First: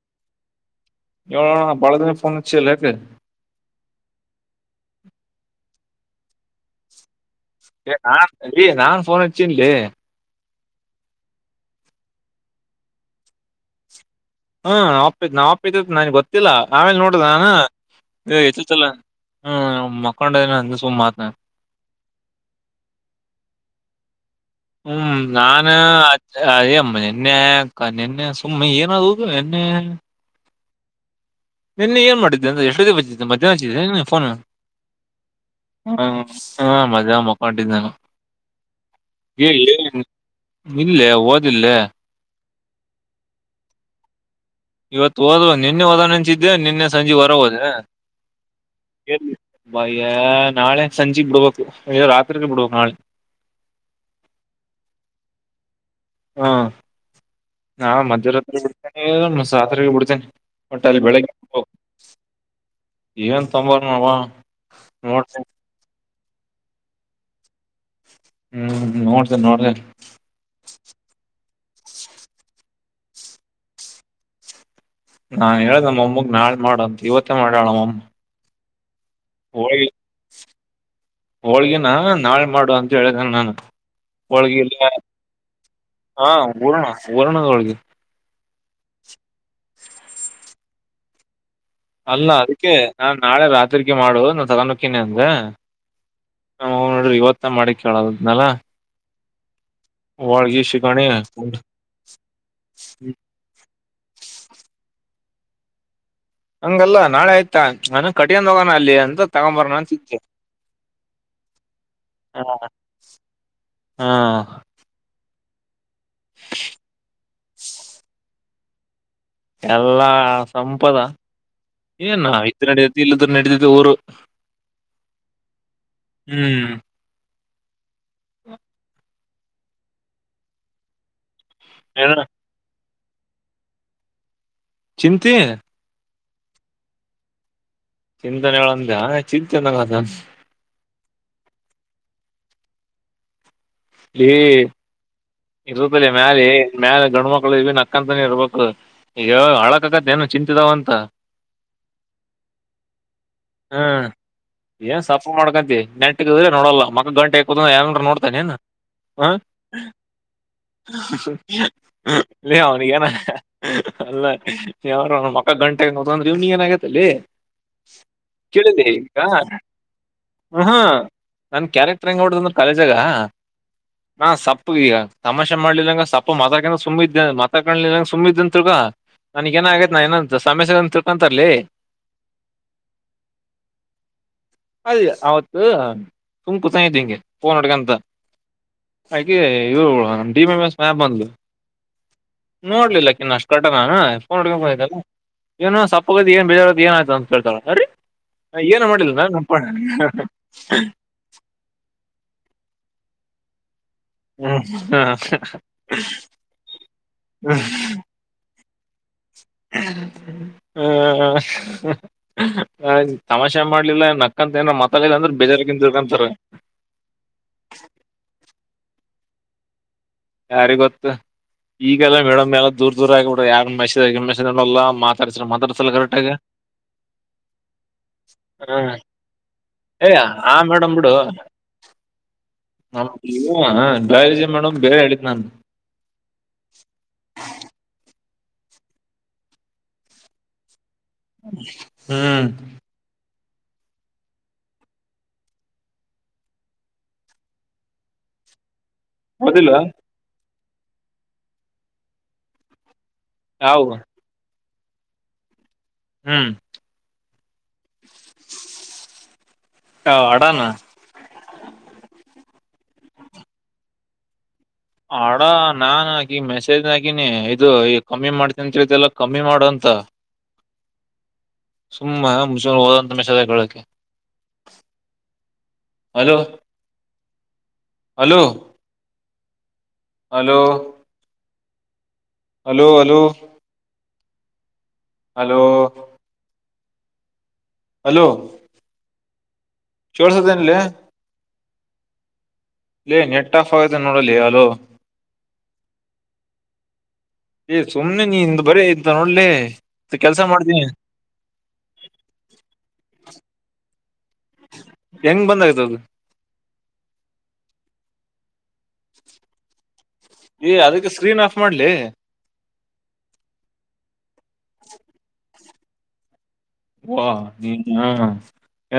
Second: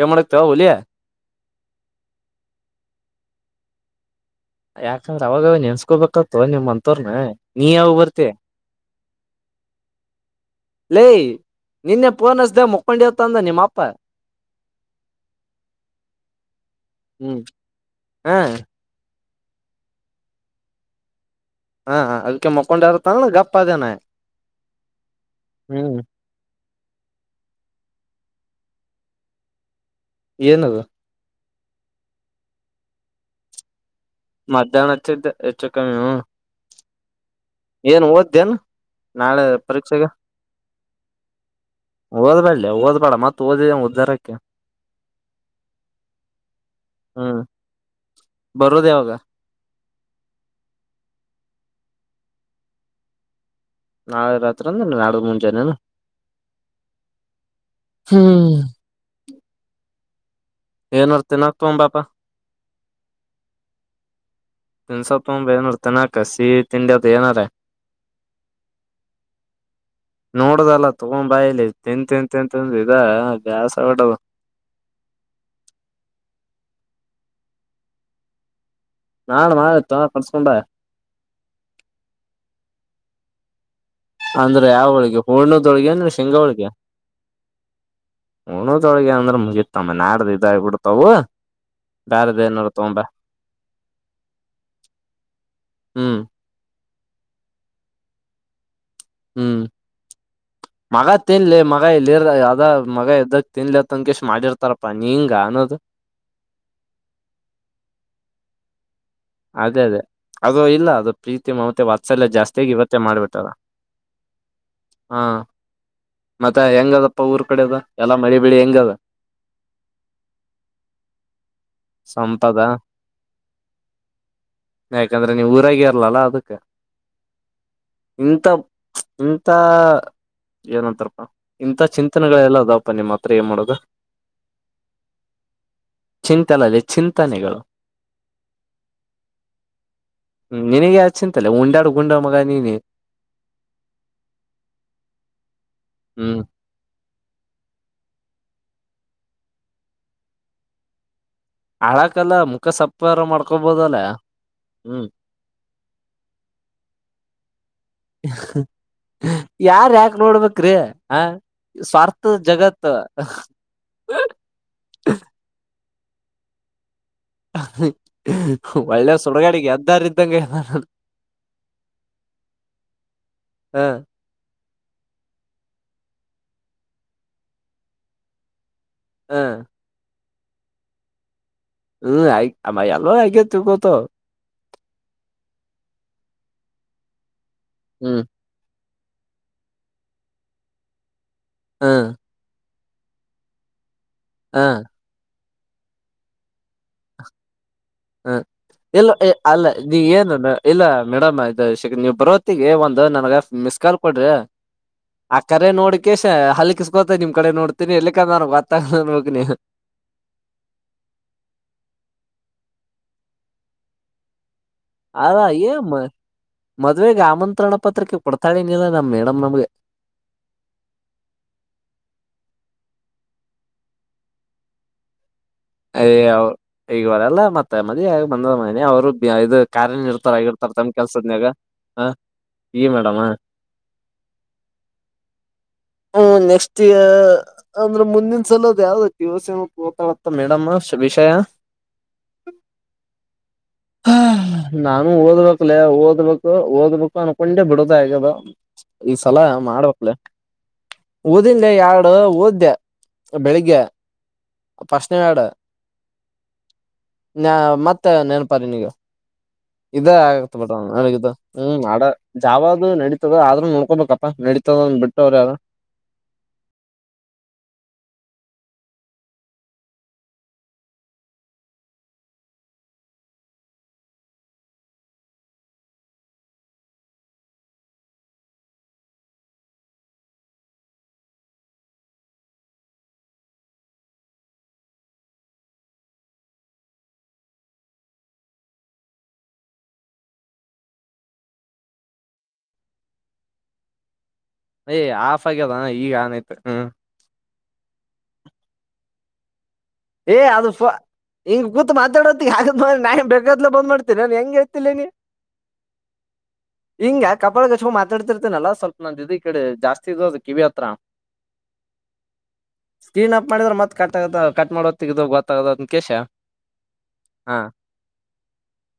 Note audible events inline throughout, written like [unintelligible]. ಏನ್ ಮಾಡತಿ ಹುಲಿ ಹೇಳಣ್ಣ ಬಾಳ ದಿನಕ್ ಫೋನ್ ಅಚ್ಚಿಯಲ್ಲ ಯಾಕ? ಯಾಕಂದ್ರೆ ಅವಾಗ ನೆನ್ಸ್ಕೊಬೇಕತ್ತು ನಿಮ್ ಅಂತೋರ್ನ ಏ ನಾಲ್ಕ್ ಸರಿ ನಾನ್ ಫೋನ್ ಹಚ್ಚಿನಿ ಲೇ ಲೇ ನಿನ್ನೆ ಫೋನ್ ಹಚ್ಚಿದಾಗ ಮಕ್ಕೊಂಡಿ ಅಂತ ಅಂದ ನಿಮ್ಮಪ್ಪ ಹ ಅಪ್ಪ ಇದನ ನಮ್ಮ ಅಪ್ಪ ಇದ್ದಿದ್ ನನಗ ಗೊತ್ತಿಲ್ಲ ಆಮೇಲೆ ನೋಡುದ ಹ್ಮ್ ಹ ಏ ಎತ್ತುತ್ತಿಲ್ಲ ಹ ಮಕ್ಕೊಂಡನೆ ಅದಕ ಸುಮ್ನ ಆದನ ಹ ಹಾ ಅದಕ್ಕೆ ಮಕ್ಕೊಂಡು ಇರತ್ತನಾ ಗಪ್ಪ ಆದೆನಾ ಹೂ ನಾನ್ ಅದ ಏ ಮೊನ್ನೆ ನಿನ್ನೆ ಸುಮ್ಮನೆ ಏನಾದದು ಎಣ್ಣೆ? ಏನುದು? ನಿನ್ನೆ ಏನ್ ಮಾಡಿದ್ದೆ ಅಂದ್ರೆ ಎಷ್ಟೊತ್ತಿಗೆ ಹಚ್ಚಿದ್ದೆ ಮಧ್ಯಾಹ್ ಹಚ್ಚಿದ್ದೇ ಏನ ಫೋನ್ ಮಧ್ಯಾಹ್ನ ಹಚ್ಚಿದ್ದ ಹೆಚ್ಚು ಹ ಕಮ್ಮಿ ಹ ಮಧ್ಯಾಹ್ನ ಮೊಕ್ಕೊಂಡಿದ್ದೆ ಏನ್ ಓದ್ದೇನ್ ನಾಳೆ ಏ ಏನ್ಲೇ ಪರೀಕ್ಷೆಗೆ ಇಲ್ಲೇ ಓದಿಲ್ಲೆ ಓದ್ಬೇಡ್ಲಿ ಓದ್ಬೇಡ ಮತ್ತ ಓದಿದೆ ಉದ್ದಾರ ಕ್ಕಿ ಇವತ್ತು ಓದು ನಿನ್ನೆ ಓದೋನ ಅಂತಿದ್ದೆ ನಿನ್ನೆ ಸಂಜೆ ಹೊರ ಹ್ಮ್ ಹೋದೆ ಬರೋದ ಯಾವಾಗ ಎಲ್ಲಿ ಭಯ್ಯ ನಾಳೆ ಸಂಜೆಗ್ ಬಿಡ್ಬೇಕು ಇಲ್ ರಾತ್ರಿಗೆ ಬಿಡ್ಬೇಕು ನಾಳೆ ನಾಳೆ ರಾತ್ರಿ ಅಂದ್ರ ನಾಡದ ಮುಂಜೆನೇನ ಹಾ ನಾ ಹ್ಮ್ ಮಧ್ಯರಾತ್ರಿ ಬಿಡ್ತೇನೆ ಸಾತ್ರಿ ಬಿಡ್ತೇನೆ ಬಟ್ ಅಲ್ಲಿ ಏನಾರ ಬೆಳಗ್ಗೆ ತಿನ್ನಾಕ್ ಹೋಗ್ಬೇಕು. ತಗೊಂಡ್ ಬಾ ಪಾ ಏನ್ ತಮ್ ಬರೋಣ ಮಾವ ತಿನ್ಸ ತೊಗೊಂಡ್ ಬಾ ಏನರ ತಿನ್ನಕ್ ಕಸಿ ತಿಂದಿ ಅದ ಏನಾರ? ಹ್ಮ್ ನೋಡ್ತೇನೆ ನೋಡ್ತೇನೆ ನೋಡುದಲ್ಲ ತೋಗೊಂಬಾ ಇಲ್ಲಿ ತಿಂದ ತಿಂದ ತಿಂದ ಇದ ಬ್ಯಾಸರ ಆಗ್ಬಿಟದ್ ನಾನ್ ಹೇಳ್ದಮ್ಮ ಅಮ್ಮಗ್ ನಾಳೆ ಮಾಡಂತ ಇವತ್ತೇ ಮಾಡಾಳಮ್ಮಮ್ಮ ನಾಳೆ ಹೋಳಿಗೆ ಮಾಡ ಕರ್ಸ್ಕೊಂಬ ಹೋಳಗೆ ನಾ ನಾಳೆ ಮಾಡ ಅಂತ ಹೇಳಿದ್ದೇನ ನಾ ಅಂದ್ರೆ ಯಾವ ಹೋಳಗೆ ಹೂರ್ಣದ ಹೋಳಗೆ ಹಾ ಶೇಂಗ ಹೋಳಗೆ ಹೂರಣ ಹೂರಣದ ಹೋಳ್ಗಿ ಹೂರ್ಣದ ಹೋಳಗೆ ಅಂದ್ರ ಮುಗಿತ ನಮಗ ನಾಡದ್ ಇದು ಆಗಬಿಡತ ಅವು ಅಲ್ಲ ಅದಕ್ಕೆ ನಾನ್ ನಾಳೆ ರಾತ್ರಿಗೆ ಮಾಡು ನಾನ ತಗೊಂಡಹೊಕ್ಕನಿ ಅಂದೆ ಹ್ಮ್ ನಮ್ಮಅವ್ವ ನೋಡಿದರ ಇವತ್ತ ಮಾಡಿ ಇಟ್ಟದಳ ಎಲ್ಲಾ ಹೂ ಮಗ ತಿನ್ಲಿ ಮಗ ಇಲ್ಲಿರ್ ಯಾವ್ದ ಮಗ ಎದ್ದಕ್ ತಿನ್ಲಿ ಅತ್ ಅನ್ಕಷ್ಟ ಮಾಡಿರ್ತಾರಪ್ಪಾ ನೀಂಗ ಜಾನೋದು? ಹಂಗಲ್ಲಾ ನಾಳೆ ಆಯ್ತಾ ನಾನ್ ಕಠಿಣ ಹೋಗೋಣ ಅಲ್ಲಿ ಅಂತ ತಗೊಂಬರೋಣ ಅದೇ ಅದೇ ಅಂತಿದ್ದೆ ಅದು ಇಲ್ಲ ಅದು ಪ್ರೀತಿ ಮತ್ತೆ ವಾತ್ಸಲ್ಯ ಜಾಸ್ತಿಯಾಗಿ ಇವತ್ತೇ ಮಾಡ್ಬಿಟ್ಟಾರ ಹಾ ಹಾ ಮತ್ತೆ ಹೆಂಗದಪ್ಪ ಊರ್ ಕಡೆ ಅದ ಎಲ್ಲ ಮಳಿ ಬೆಳಿ ಹೆಂಗದ ಎಲ್ಲಾ ಸಂಪದ ಏನ ಸಂಪದ ಇದ್ ನೆಡಿ ತತಿ ಇಲ್ಲಿದ್ರು ನೆಡಿತತಿ ಊರು ಯಾಕಂದ್ರೆ ನೀವು ಊರಾಗ ಇರ್ಲಲ್ಲ ಅದಕ್ಕೆ ಹ್ಮ್ ಇಂತ ಇಂತ ಏನಂತಾರಪ್ಪ ಇಂತ ಏನ ಚಿಂತನೆಗಳೆಲ್ಲ ಎಲ್ಲ ಆದವು ನಿಮ್ಮ ಹತ್ರ ಏನ್ ಮಾಡೋದು ಚಿಂತಿ ಚಿಂತಲ್ಲದೆ ಚಿಂತನೆಗಳು ಚಿಂತಿ ಚಿಂತನೆಗಳು ಅಂದ್ಯಾ ಚಿಂತನೆಗಳು ಅಂದ ಚಿಂತಲ್ಲೆ ಉಡಾಡಿ ಗುಂಡ ಮಗ ನೀನೇ ಈ ಇರ್ತ್ತಲ್ಲಿ ಹ್ಮ್ ಮ್ಯಾಲ ಮ್ಯಾಲ ಗಂಡು ಮಕ್ಳು ನಕ್ಕಂತನ ಇರ್ಬೇಕ ಈಗ ಹಳಕತ್ತದ ಏನು ಚಿಂತಿದಾವ ಅಂತ ಅಳಕಲ್ಲ ಮುಖ ಸಪ್ಪರ ಮಾಡ್ಕೊಬೋದಲ್ಲ ಹ್ಮ್ ಏನ್ ಹ್ಮ್ ಸಫ ಮಾಡ್ಕಂತಿ ನೆಂಟ್ಗದ್ರೆ ನೋಡಲ್ಲ ಮಕ್ಕ ಗಂಟೆಕುದ ಏನ ನೋಡ್ತಾನ ಏನ್ ಹ ಯಾರ್ ಯಾಕ ನೋಡ್ಬೇಕ್ರಿ ಆ ಸ್ವಾರ್ಥ ಲೇ ಅವನ ಜಗತ್ ಏನ ಅಲ್ಲಾರ ಅವ ಮಕ್ಕ ಗಂಟು ಇವ್ನಿಗೆ ಏನಗೈತಿ ಲೇ ಕೇಳಿನಿ ಒಳ್ಳೆ ಈಗ ಸುಡಗಾಡಿಗೆ ಎದ್ದಾರ ಇದ್ದಂಗ ಹ ಹ ಹಾ ನನ್ ಕ್ಯಾರೆಕ್ಟ ನೋಡಿದೀಯ ಕಾಲೇಜಾಗ ಹಾ ತಪ್ಪ ಈಗ ತಮ್ಮಾಷೆ ಮಾಡ್ಲಿಲ್ಲಂಗ ಸಪ್ಪು ಮಕ ಹಾಕಿಕೊಂಡು ಸುಮ್ಮ್ ಇದೆ ಮಕ ಕಾಣ್ಲಿಲ್ಲಂಗಗೆ ಸುಮ್ಮ ಇದ್ದಂತ್ಗ ಹ್ಮ್ ನನಗ್ ಏನ ಆಗತೈತೆ ನಾನ್ ಏನ ದು ಸಮಸ್ಯೆ ಅಂತ ತಿಳ್ಕೋತಾರೆ ಲೇ ಹ್ಮ್ ಆ ಅಲೋ ಆಗೆ ತಿಳ್ಕೊತೋ ತುಮ್ ಕುತಾಯ್ದ ಹೆಂಗೆ ಫೋನ್ ನೋಡ್ಕೋತ ಹಾಗೆ ಇವ್ಳು D B M S ma'am ಬಂದ್ಲು ಹಾ ನೋಡ್ಲಿಲ್ಲಾಕಿನ್ ಅಷ್ಟ ಕರೆಕ್ಟ್ ನಾನು ಫೋನ್ ಇಡ್ಕೊಂಡು ಕೂತಿದ್ನಲ್ಲ ಏನು ಸಪ್ಪಗ ಅದಿ ಏನ್ ಬೇಜಾರ್ ಆದಿ ಅಂತ ಕೇತಾಳರೀ ಹ ಇಲ್ಲ ಅಲ್ಲ ನೀ ಏನು ಇಲ್ಲ ಮೇಡಮ್ ನೀವು ಬರೋತ್ತಿಗೆ ಒಂದ ನನಗೆ ಮಿಸ್ ಕಲ್ ಕೊಡ್ರಿ ಆ ಕರೆ ನೋಡಿಕ ಹಲ್ಲಿಕಸ್ಗೋತ ನಿಮ್ ಕಡೆ ನೋಡ್ತೀನಿ ಎಲ್ಲಿಕ್ಕ ಹ ಹ ತಮಾಷೆ ಮಾಡ್ಲಿಲ್ಲ ನಕ್ಕಂತ ಏನಾರ ಮಾತಾಡಿಲ್ಲ ಅಂದ್ರೆ ಆರಾ ಬೇಜಾರಕಿಂತ ಮ ತಿಳ್ಕೊಂತಾರ ಮದ್ವೆೆಗೆ ಆಮಂತ್ರಣ ಪತ್ರಿಕೆ ಕೊಡ್ತ ಕರಿನ ಇಲ್ಲ ನಮ್ಮ ಮೇಡಮ್ ನಮ್ಗೆ ಯಾರಿಗೊತ್ತು ಈಗೆಲ್ಲಾ ಮೇಡಮ್ ಎಲ್ಲ ದೂರ್ ದೂರ ಆಗಿಬಿಡ್ರ ಯ ಮ ಮೆಲ್ಲಾ ಮಾತಾಡ್ತ ಅಯ ಅವ ಈಗವರಲ್ಲ ಮತ್ತೆ ಮದಾಗ ಬಂದ ಮನಿ ಹ್ಮ್ ಅವ್ರು ಇ ಕಾರ್ಯನ ಏ ಇರ್ತಾರ ಆ ಆಗಿಡ್ತಾರ ತಮ ಮೇಡಮ್ ಬಿಡು ಕೆಲ್ಸದನ್ಯಾಗ ಹ ಈ ನಮ್ ಮೇಡಮ ಬಯಾಲಜಿ ಮೇಡಮ್ ಬೇರೆ ಹೇಳಿದ್ ನಾನು ಹ್ಮ ನೆಕ್ಸ್ಟ್ ಅಂದ್ರೆ ಮುಂದಿನ ಲೋ ಯಾವ್ದದು ದಿವಸ ಮಾತಾ ಮೇಡಮ್ ಹ್ಮ್ ನಾನು ಓದ್ಬೇಕಕ್ಲೇ ಓದ್ಬೇಕು ಓದ್ಬೇಕು ಅನ್ಕೊಂಡೆ ಬಿಡದ ಆಗದ ಈ ಸಲ ಓದಿಲ್ಲ ಮಾಡ್ಬೇಕಕ್ಲ ಓದಿಲ್ಲೆ ಎರಡು ಓದೆ ಬೆಳಿಗ್ಗೆ ಯಾವ ಫ್ರಿಸ್ಟ್ಎರಡು ಹ್ಮ್ ಹ ಮತ್ತೆ ನೆನಪಾದೆ ನೀಗ ಇದೇ ಯಾವ ಅಡಾನ ಆಗತ್ತಬುಡು ಹ್ಮ ಮಾಡ ಜಾವ ನಡೀತದೆ ಆದ್ರೂ ನೋಕೋಬೇಕಪ್ಪ ನಡತ ಹಡಾ ನಾಹಾಕಿ ಮೆಸೇಜ್ ಹಾಕಿನಿ ಇದು ಈ ಕಮ್ಮಿ ಮಾಡ್ತನ್ತ್ರಿ ಇದೆಲ್ಲ ಕಮ್ಮಿ ಮಾಡು ಅಂತ ಸುಮ್ಮ ಮುಚ ಹೋಗು ಅಂತ ಮೇಸಾಜ್ ಹಾಕ್ಲ ಹಾಕಿ hello hello hello hello hello hello ಕೊಳಸಾದೆಂಲೇ ಇಲ್ಲ ನೆಟ್ ಆಫ್ ಆಗಿದೆ ನೋಡಲ್ಲಿ ಹೇ ಆಫ್ ಆಗ್ಯದ ಈಗ ಆನ್ಆಯ್ತು ಹಾ ಏ ಸುಮ್ನೆ ನೀಂದು ಬರೀ ಇದ್ದ ನೋಡ್ಲೇ ಏ ಅದು ಹಿಂಗ ಕೂತ್ ಮಾತಾಡೋ ನಾ ಬೆೇಕದ್ಲ ಬಂದ್ ಮಾಡ್ತೀನಿ ನಾನ ಹೆಂಗ ಇತಿಲ್ಲೇ ನೀ ಹೆಂಗ್ ಬಂದಾಯ್ತದು ಹಿಂಗ ಕಪಳ ಸೇರಿಸಿಕೊಂಡು ಮತ್ ಡ್ತಿರ್ತನಲ್ಲ ಸ್ವಲ್ಪ ನ ಇದು ಈ ಕಡೆ ಜಾಸ್ತಿ ಇದದು ಕಿವಿ ಏ ಹತ್ರ ಅದಕ್ಕೆ ಸ್ಕ್ರೀನ್ ಆಫ್ ಮಾಡ್ಲಿ ಸ್ಟೀನ್ ಅಪ್ ಮಾಡಿದ್ರೆ ಮತ್ ಕ ಕಟ್ ಮಾಡ ಗೊತ್ತಾಗದು ಅಂತ ವ ಹಾ ನೀ ಹ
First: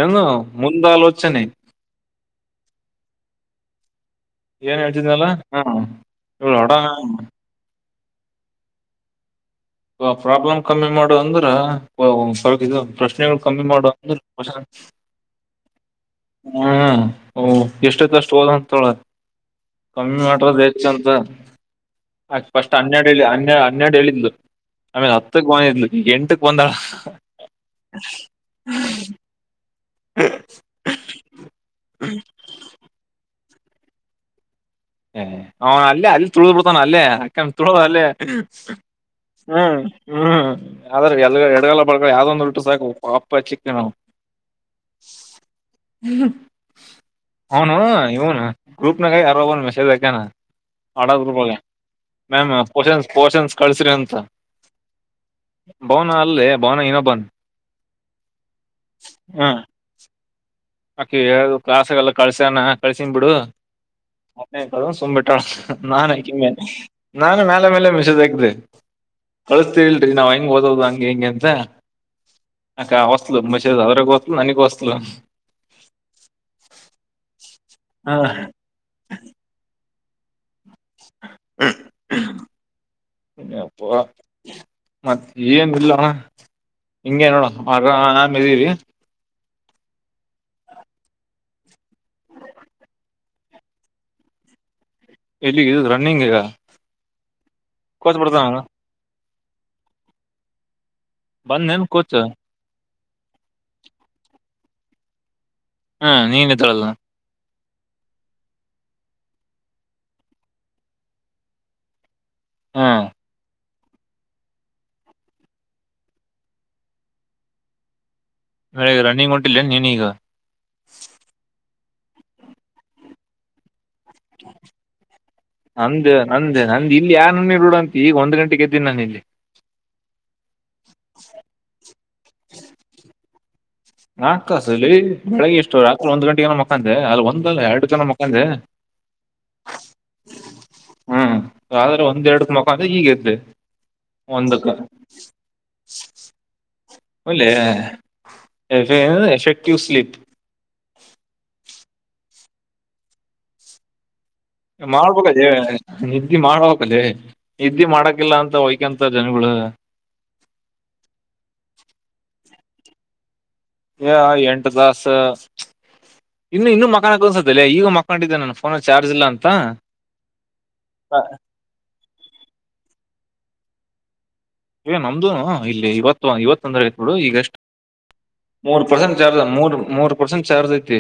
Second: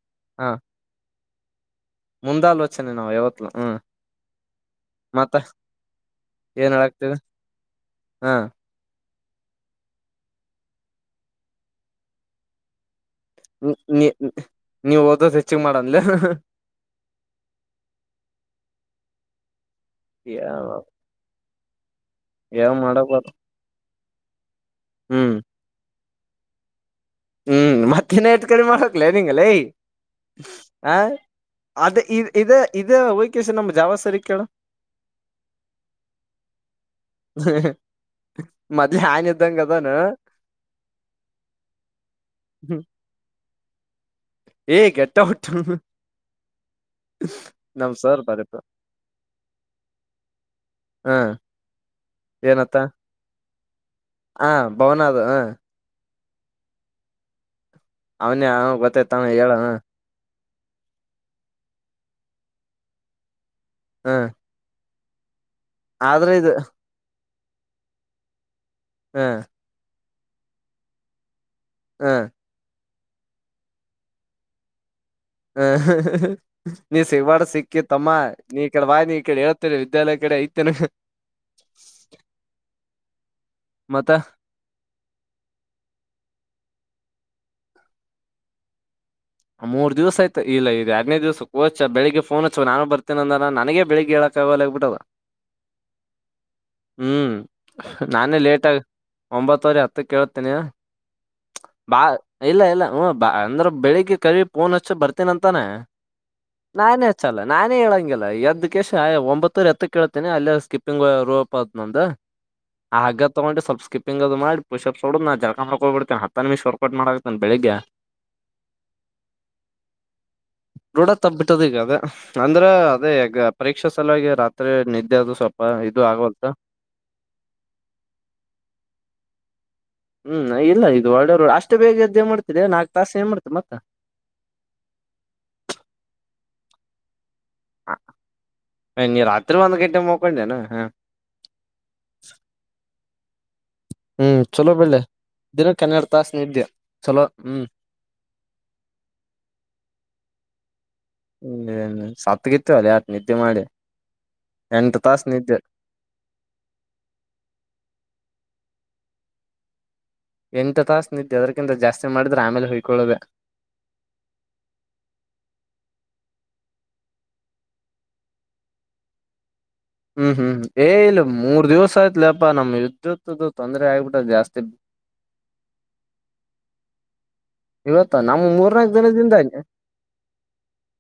ಏನು ಮುಂದಾಲೋಚ ಚನೆ ಮುಂದ ಆಲೋಚನೆ ನಾವು ಯವತ್ಲ ಹ್ಮ್ ಏನ್ ಹೇಳ್ತಿದನಲ್ಲ ಮತ್ತ ಹಾ ಹಡ ಏನ್ ಹೇಳಾಕ್ತಿದೆ ಹಾ ಪ್ರಾಬ್ಲಮ್ ಕಮ್ಮಿ ಮಾಡುವ ಅಂದ್ರ ಸ್ವಲ್ಪ ಇದು ಪ್ರಶ್ನೆಗಳು ಕಮ್ಮಿ ಮಾಡು ನೀ ಅಂದ್ರ ನೀವ್ ಓದದು ಹೆಚ್ಚಿಗೆ ಮಾಡಂದಲೇ ಹ್ಮ್ ಓ ಎಷ್ಟ ಅಷ್ಟು ಹೋದ ಅಂತಳ ಕಮ್ಮಿ ಮಾಡಟ್ರದ ಹೆಚ್ಚ ಅಂತ ಫಸ್ಟ್ ಯಾವ ಹನ್ನೆರಡು ಮಾಡಬಾರ ಹೇಳನ್ ಹನ್ನೆರಡು ಹೇಳಿದ್ಲು ಆಮೇಲೆ ಹ್ಮ್ ಹತ್ತಕ್ ಬಂದಿದ್ಲಿ ಎಂಟಕ್ಕ ಬಂದಾಳ ಹ್ಮ್ ಮತ್ತಿನ ಎಸ್ಟ್ ಕಡಿಮೆ ಮಾಡಕ್ಲ ನಿಂಗಲ್ಲೈ ಹ ಅದ ಇ ಇದ ಇದು ನಮ್ಮ ಜಾವ ಸರಿ ಕೇಳು ಹ ಅವನ ಅಲ್ಲೇ ಅಲ್ಲಿ ತುಳುದ್ ಬಿಡ್ತಾನ ಅಲ್ಲೇ ಅಕತುಳ ಅಲ್ಲೇ ಮೊದ್ಲೆ ಆನ್ ಇದ್ದಂಗ ಹ್ಮ್ ಅದಾನ ಹ್ಮ್ ಆದ್ರ ಎ ಎಡಗಲ ಳ ಯಾವದ ಒಂದು ಸಾಕು ಪ ಚಕ್ಕಣ [unintelligible] ಏ ಗೆಟ್ ಔಟ್ ಹ್ಮ್ ಅವನು ನಮ್ ಸರ್ ಇವನು ಬರಪ್ಪ ಗ್ರೂಪನಾಗ್ ಯಾರೋ ಒಬ್ಬ ಹ ಮೆಸ್ ಮ ಏನತ್ತ ಪೋಷನ್ ಪೋಷನ್ ಕಳಸ್ರಿ ಅಂತ ಹ ಭವನ ಅದು ಹ [unintelligible] ಬವನ ಅಲ್ಲೇ ಬವನ ಇನ್ನೂಬನ್ ಅವನೇ ಅವ ಗೊತ್ತೈತಾನ ಹೇಳ ಹ್ ಅಕಿ ಹೇಳದೊಳು ಕ್ಲಾಸಿಗೆಲ್ಲ ಕಳ್ಸ್ಯನ ಕಲ್ಸಿನ್ ಬಿಡು ಅ ಕು [unintelligible] ತಂಬಟಳ ಆದ್ರೆ ನಾನ್ಯಕೇನೆ ಇದು [unintelligible] ನಾನು ಮ್ಯಾಲೆ ಲ ಮ್ಯಾಲೆ ಮೆಸ್ಸೇಜಕಿದ್ದೆ ಹ ಕಳಸ್ತೀ ನಾವ್ ಹೆಂಗ ಓದೋದು ಹಂಗೆ ಹೆಂಗೆ ಅಂತ ಹ ಅಕ್ಕ ಹೊಸ್ತಂಬಷೇ ಅವರೂಸ್ತಲು ನನಗೊಸ್ಲ [unintelligible] ಹ ನೀ ಸಿಗಬ್ಯಡ ಸಿಕ್ ತಮ್ಮ ಹಾ ನೀ ಈ ಕಡಿ ಬಾ ನಿಕಡಿ ಹೇಳತೀನಿ ಲಯ ಕಡೆ [unintelligible] [inaudible] ಅಪ್ಪ ಮತ್ತ ಮತ್ ಏನಿಲ್ಲಣ ಹಿಂಗೆ ನೋಡ ನಾಮ ಇದ ಇದೀರಿ [unintelligible] ಮೂರ್ ದಿವಸ್ ಐತ ಇಲ್ಲ ಇದ ಯಾಡನೆ ದಿವಸ ಕೋಚ ಬೆಳಗ್ಗೆ ಫೋನ್ ಹಚ್ವ ನಾನು ಬರ್ತೇನ ಅಂದಾನ ನನಗೆ ಬೆಳಗ್ಗೆ ಏಳಕ ಅಗವಲ್ಲ ಆಗ್ ಬಿಟ್ಟದ ಎಲ್ಲಿಗ ರನ್ನಿಂಗೀಗ ಹ್ಮ್ ನಾನೇ ಲೇಟ್ ಆಗ ಒಂಬತ್ತು ವರಿ ಹತ್ತಕ ಏಳತೆನಿ ಬಂದೇನ್ ಬಾ ಕೋಚ್ ಇಲ್ಲ ಇಲ್ಲ ಹ ಬಾ ಅಂದ್ರ ಬೆಳಿಗ್ಗೆ ಕರಿ ಫೋನ್ ಹಚ್ಚ ಬರ್ತೇನ ಅಂ ಹಾ ನೀನ್ ಎದ್ದೇಳಲ್ಲ ನಾನೇ ಏಳಂಗಿಲ್ಲ ಎದ್ದ ಕೇಶ ಒಂಬತ್ತುವರಿ ಹತ್ತಕ್ ಏಳ್ತೇನಿ ಅಲ್ಲಿ ಸ್ಕಿಪ್ಪಿಂಗ್ ರೂಪ ಅತ ನಂದು ಹಾ ಆ ಹಗ್ಗ ತಗೊಂಡಿ ಸ್ವಲ್ಪ ಸ್ವಲ್ಪ ಸ್ಕಿಪ್ಪಿಂಗ್ ಅದು ಮಾಡಿ ಪುಶಪ್ಸ ಹೊಡದ ನಾ ಜಳಕ ಮಾಡಕೋಗಬಿಡ್ತೇನ ಹತ್ತ ನಿಮಿಷ ವರ್ಕೌಟ್ ಮಾಡಕತೀನಿ ಬೆಳಗ್ಗೆ ರನ್ನಿಂಗ್ ಹೊಂಟಿಲ್ಲೇನ ನೀನು ಈಗ ರೂಢ ತಪ್ಪಿಬಿಟ್ಟದ ಈಗ ಅದ ಅಂದ್ರ ಅದೇ ಗ ಪರೀಕ್ ಇದು ನಂದೇ ಆಗೋಲ್ತ ನಂದೇ ನಂದ ಇಲ್ಲಿ ಯಾನಾಮನಿ ರೂಡ ಅಂತಿ ಈಗ ಒಂದ್ ಗಂಟೆೆಗೆದ್ದನಿ ನಾನು ಇಲ್ಲಿ ಹ್ಮ್ ಇಲ್ಲ ಇದು ಒಳ್ಳೆ ರೂಂ ಅಷ್ಟೇ ಸ್ಟ್ ಬೇಗ್ ಎದ್ದ ಏನ ಮಾಡ್ತಿಲೆ ನಾಕ ತಾಸ ಏನ ಮಾಡತಿ ಮತ್ತ ನಾಕ ತಾಸಲಿ ಬೆಳಗ್ಗೆ ಎಷ್ಟು ರಾತ್ರಿ ಒಂದ್ ಗಂಟೆಗೆ ಏನ ಮಕ್ಕಂದೆ ಅಲ್ಲಿ ಒಂದ ಎರಡು ಜನ ಮುಖಾಂದ ನೀ ರಾತ್ರಿ ಒಂದ್ ಗಂಟೆ ಮಕೊಂಡೇನ ಹ ಹ್ಮ್ ಆದ್ರೆ ಒಂದ್ ಎರಡ ಮುಖಾಂದ ಈಗ ಎ ಹ ಹ್ಮ್ ಚುಲೋ ಬಿಡ್ಲೇ ದಿನಕ್ಕೆ ಹನ್ನೆರಡು ತಾಸ ನಿದ್ಯಾ ಹೂಂ ಲೇ ಏನದು ಎಫೆಕ್ಟಿವ್ ಸ್ಲಿಪ್ [unintelligible] ಹ ಸತ್ಗಿತ್ತೀಯೋ ಲೇ ಅಷ್ಟ್ ನಿದ್ದಿ ಮಾಡಿ ಎಂಟು ತಾಸ ಮಾಡ್ಬೇಕದೇ ನಿದ್ದೆ ನಿದ್ದೆ ಮಾಡ್ಬೇಕದ ನಿದ್ದೆ ಮಾಡಕಿಲ್ಲ ಅಂತ ವ ಎಂತ ಜನಗಳು ಎಂಟು ತಾಸು ನಿದ್ದೆ ಅದರಕ್ಕಿಂತ ಜಾಸ್ತಿ ಮಾಡಿದ್ರೆ ಆಮೇಲೆ ಹೊಯ್ಕೊಳ್ಳುದ ಏ ಎಂಟು ತಾಸ ಇನ್ನು ಇನ್ನು ಮಕ್ಕೋಬೇಕನ್ಸತಲೇ ಈಗ ಮಕ್ಕಂಡಿದ್ದೆ ನಾನ ಫೋನ ಚಾರ್ಜ್ ಇಲ್ಲ ಅಂತ ಹ್ಮ್ ಹ್ಮ್ ಏ ಆ, ಇಲ್ಲ ಮೂರ್ ದಿವಸ ಆಯ್ತ್ಲೇ ನಮ್ ವಿದ್ಯದ್ದ ತೊಂದರೆ ಆಗ್ಬಿಟ್ಟದು ಜಾಸ್ತಿ ನಮ್ದುನು ಇಲ್ಲಿ ಇವತ್ತು ಇವತ್ತು ಅಂದ್ರೆ ನೋಡು ಈಗಷ್ಟ ಇವತ್ತು ನಮ ಮೂರ್ ಮೂರ್ನಾಕ್ ಪರ್ಸೆಂಟ್ ದಿನದಿಂದ ಚಾರ್ಜ್ ಮೂರ್ ಮೂರ್ ಪರ್ಸೆಂಟ್ ಚಾರ್ಜ್ ಐತಿ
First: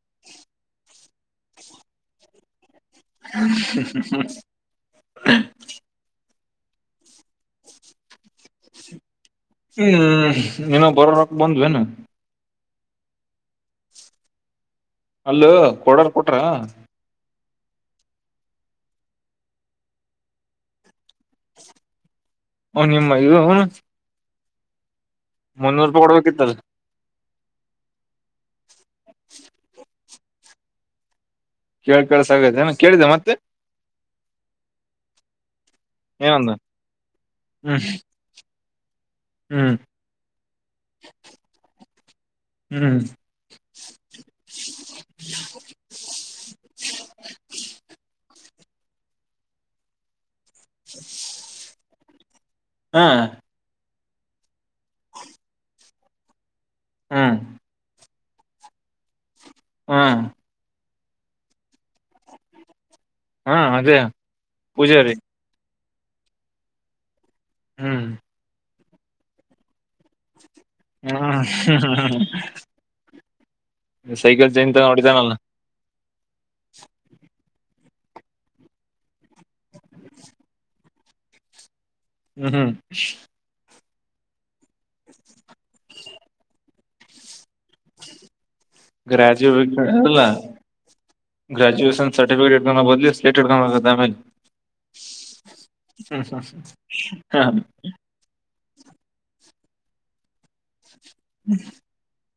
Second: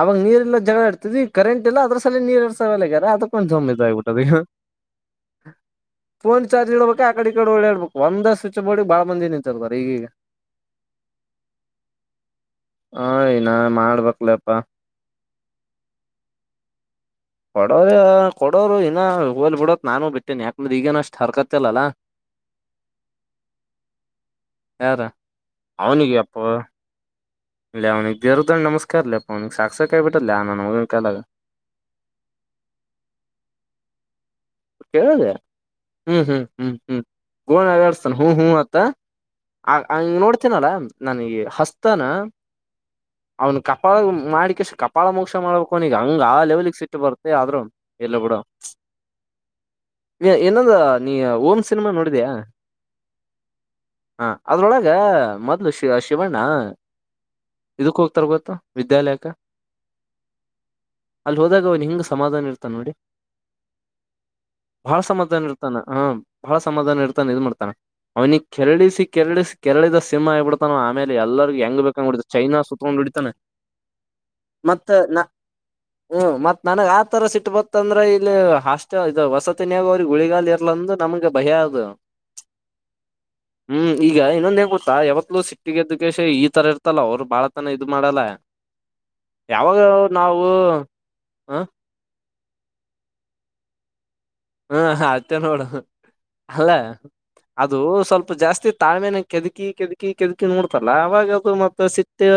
ಅವಾಗ ನೀರ್ಲ್ಲ ಜಗಳ ಇರ್ತಿದವಿ ಕರೆಂಟ್ ಇಲ್ಲ ಅದ್ರ ಸಲ ನೀರ್ ಹರ್ಸ ಲಾಗ್ಯಾರ ಅದಕ್ಕೊಂದು ಜೋಮಿದಾಗ್ಬೆಟ್ಟದ ಫೋನ್ ಚಾರ್ಜ ಆ ಕಡಿ ಈ ಕಡೆ ಹೊಳ್ಳ್ಯಾಡ್ಬೇಕು ಒಂದ ಸ ಷ್ಟ ಬಾ ಬಂದಿನ ಹ್ಮ್ ನ ಅವರ ರೊಕ್ಕ ಬಂದವೇನು ಹ ನ ಮಾಡ್ಬೇಕಕ್ಲಪ್ಪಾ ಅಲ್ಲ ಕೊಡರ್ ಕೊಟ್ರ ಕೊಡೋ ಕೊಡೋರು ಇನ್ನ ಹಲ್ ಬಿಡತ್ ನಾನು ಬಿಟ್ಟೇನೆ ಯಾಕ ಈಗೇನ ಅಷ್ಟ್ ಹರಕತ್ತಲ್ಲಲ್ಲಾ ನಿಮ್ಮ ಹೌನು ಯಾರ ಮುನ್ನೂರು ಪೌಡವ ಕತ್ತ ಇ ಅವನಿಗೆ ಬೇರದ ನಮಸ್ಕಾರ ಲ್ಲ ಪ ಸಾಕ್ಷಸ ಕ ಲ್ಲ ನ ಕಲ್ಲ ಕೇಳ್ ಕಳ್ಸಗದ ಏ ಕೇಳಿದೆ ಮತ್ತೆ ಕ [unintelligible] ಹ್ಮ್ ಹ್ಮ್ ಏನಂದ ಹ್ಮ್ ಹ್ಮ್ ಹ್ಮ್ ಗೋಸನ್ ಹ ಹ್ಮ ತ್ತ [unintelligible] ಆ ಹ್ಮ್ ಹಂಗ ನೋಡ್ತನಲ್ಲ ನನ್ಗ ಹಸ್ತನ ಹ್ಮ್ ಅವನ್ ಕಪಾಳ ಮಾಡಿಕ ಕಪಾಳ ಮೋಕ್ಷ ಮಾಡ್ಬೇಕಕ್ನ ಈಗ ಹಂಗ ಆ ಲೆವೆಲ್ಗ್ ಸಿಟ್ಟ ಬರ್ತ್ತ ಆದ್ರು ಎಲ್ಲ ಬಿೂಡ ಏಂದ ನೀ ಓಮ್ ಸಿನಿಮಾ ನೋಡಿ ಮಾಡದಯಾ ಹಾ ಹಾ ಅದ್ರೊಳಗ ಮೊದ್ಲು ಶಿವ ಶಿವಣ್ಣ ಹ್ಮ್ [inaudible] ಇದುಕ್ಕ ಗೊತ್ತು ವಿದ್ಯಾಲಯಕ್ಕೆ ಹಾ ಅಲ್ಲಿ ಹೋದಾಗ ಅವನ್ ಹಿಂಗ ಸಮಾಧಾನ ಇರ್ತ ನೋಡಿ ಹಾ ಅದೇ ಬಹಳ ಪೂಜಾರಿ ಸಮಾಧಾನ ಇರ್ತಾನ ಹಾ ಬಹಳ ಸಮಾಧಾನ ಇರ್ತೆ ಇ ಮಾಡ್ತಾನೆ ಹ್ಮ್ ಅವನಿಗೆ ಕೆರಳ ಕೆಳ ಕೆರಳಿದ ಸಿನಿಮಾ ಇಬಿ ಆಮೇಲೆ ಎಲ್ಲರಿಗ ಹೆಂಗ ಬೇಕಂಗ ಹೊಡಿತ ಹ್ಮ್ ಚೈನಾ ಸತ್ಕೊಂಡು ಹೊಡಿತಾನೆ ಸೈಕಲ್ ಜೈಂತ ನೋಡಿದಾನಲ್ಲ ಹ್ಮ್ ಮತ್ ನನಗ್ ಆತರ ಸಿಟ್ ಬತ್ತಂದ್ರೆ ಇಲ್ಲಿ ಅಷ್ಟ ಇದು ವಸತಿನಾಗ ಅವ್ರಿಗೆ ಗುಳಿಗಾಲ ಇರ್ಲ ಅಂದ ನಮ್ಗೆ ಭಯ ಅದು ಹ್ಮ ಹ್ಮ ಹ್ಮ್ ಈಗ ಇನ್ನೊಂದ ಹೆ ಯಾವತ್ಲೂ ಸಿಟ್ಟಿಗೆ ಎದ್ದುಕೇಶ ಈ ತರ ಲ್ಲ ಅವ್ ಬಳ ಇ ಮಾಡಲ್ಲ ಗ್ರಾಜುಯೇಟ್ ಯಾವಾಗ ಅಲ್ಲ ನಾವು ಹ ಗ್ರಾಜುಯೇಷನ್ ಸರ್ಟಿಫಿಕೇಟ್ ಬದ [unintelligible] ಆಮೇಲೆ ಹಾ ಅತ್ತೆ ನೋಡ ಅಲ್ಲ ಹ್ಮ್ ಅದು ಸ್ವಲ್ಪ ಜಾಸ್ತಿ ತಾಳ್ಮೆ ನ ಕ ಕೆದಕಿ ಕೆದಕಿ ಕೆದಕಿ ನೋಡ್ ಸಲಾವು ಮತ್ತ ಸಿತ್ತ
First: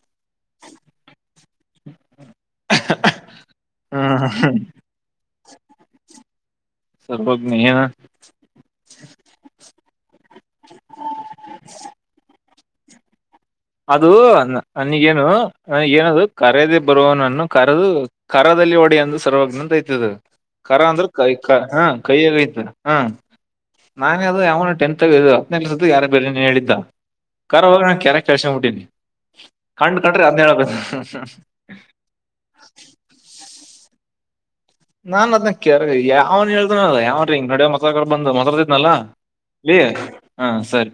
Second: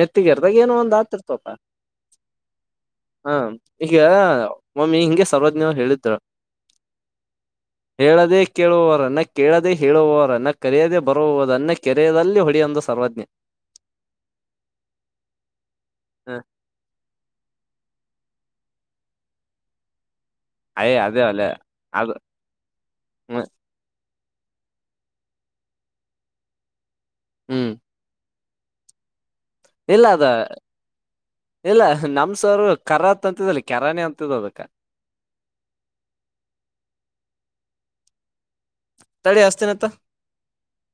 ನೆತ್ತಿಗೆರ್ದಾಗ ಏನೋ ಒಂದ ಆತಿರ್ತಪ ಹಾ ಈಗ ಹ್ಮ್ ಮಮ್ಮಿ ಹಿಂಗೆ ಸರ್ರಜ್ನ್ ಹೇಳ ಅ [inaudible] ಸರ್ವಜ್ಞ ಏನ ಹೇಳದೇ ಕೇಳುವರ ಅನ್ನ ಕೇಳದೆೇ ಹೇಳುವವರು ಅನ್ನ ಕರೆಯದದೆ ಬರುವವರು ಅನ್ನ ಕೆರೆಯದಲ್ಲಿ ಹೊಡಿಯೊಂದು ಸರ್ವಜ್ಞ ಅದು ನನಿಗೇನು ನನ ಏನದು ಹ ಕರದೆೇ ಬರುವ ನನ್ನು ಕರೆದು ಕರದಲ್ಲಿ ಹೊಡಿ ಸರ್ವಜ್ಞ ನಂತ ಆಯತದು ಕಖರ ಅಯೇ ಅಂದ್ರೆ ಅದೇ ಕೈ ಅಲ್ಲೇ ಕ ಹಾ ಅದು ಕೈಯಗಐತೆ ಹಾ ಹ್ಮ ನಾನೇ ಅದು ಯಾವನು ಟಂತ್ಗ ಇ ಹದಿನನಸ ಯಾರು ಬೇರೆ ನೀನು ಹೇಳಿದ್ದ [inaudible] ಹ್ಮ್ ಹೋಗ್ [unintelligible] ಕೆಲ್ಷ [unintelligible] ಇಲ್ಲ ಅದ ಇಲ್ಲ ನಮ್ ಸರ್ರು ಕರತ್ ಅಂತದಲಿ ಕೆರಾಣಿ ಅಂತದ್ ಅದಕ್ಕ ನಾನ್ ಅದ್ನ ಕೆರ್ವಿ ಯಾವ್ ಹೇಳ್ದ ಯಾವ್ರಿ [unintelligible] ನಲಾ ತಡಿ ಹಸ್ತಿನ ಇ ಹಾ ಸರಿ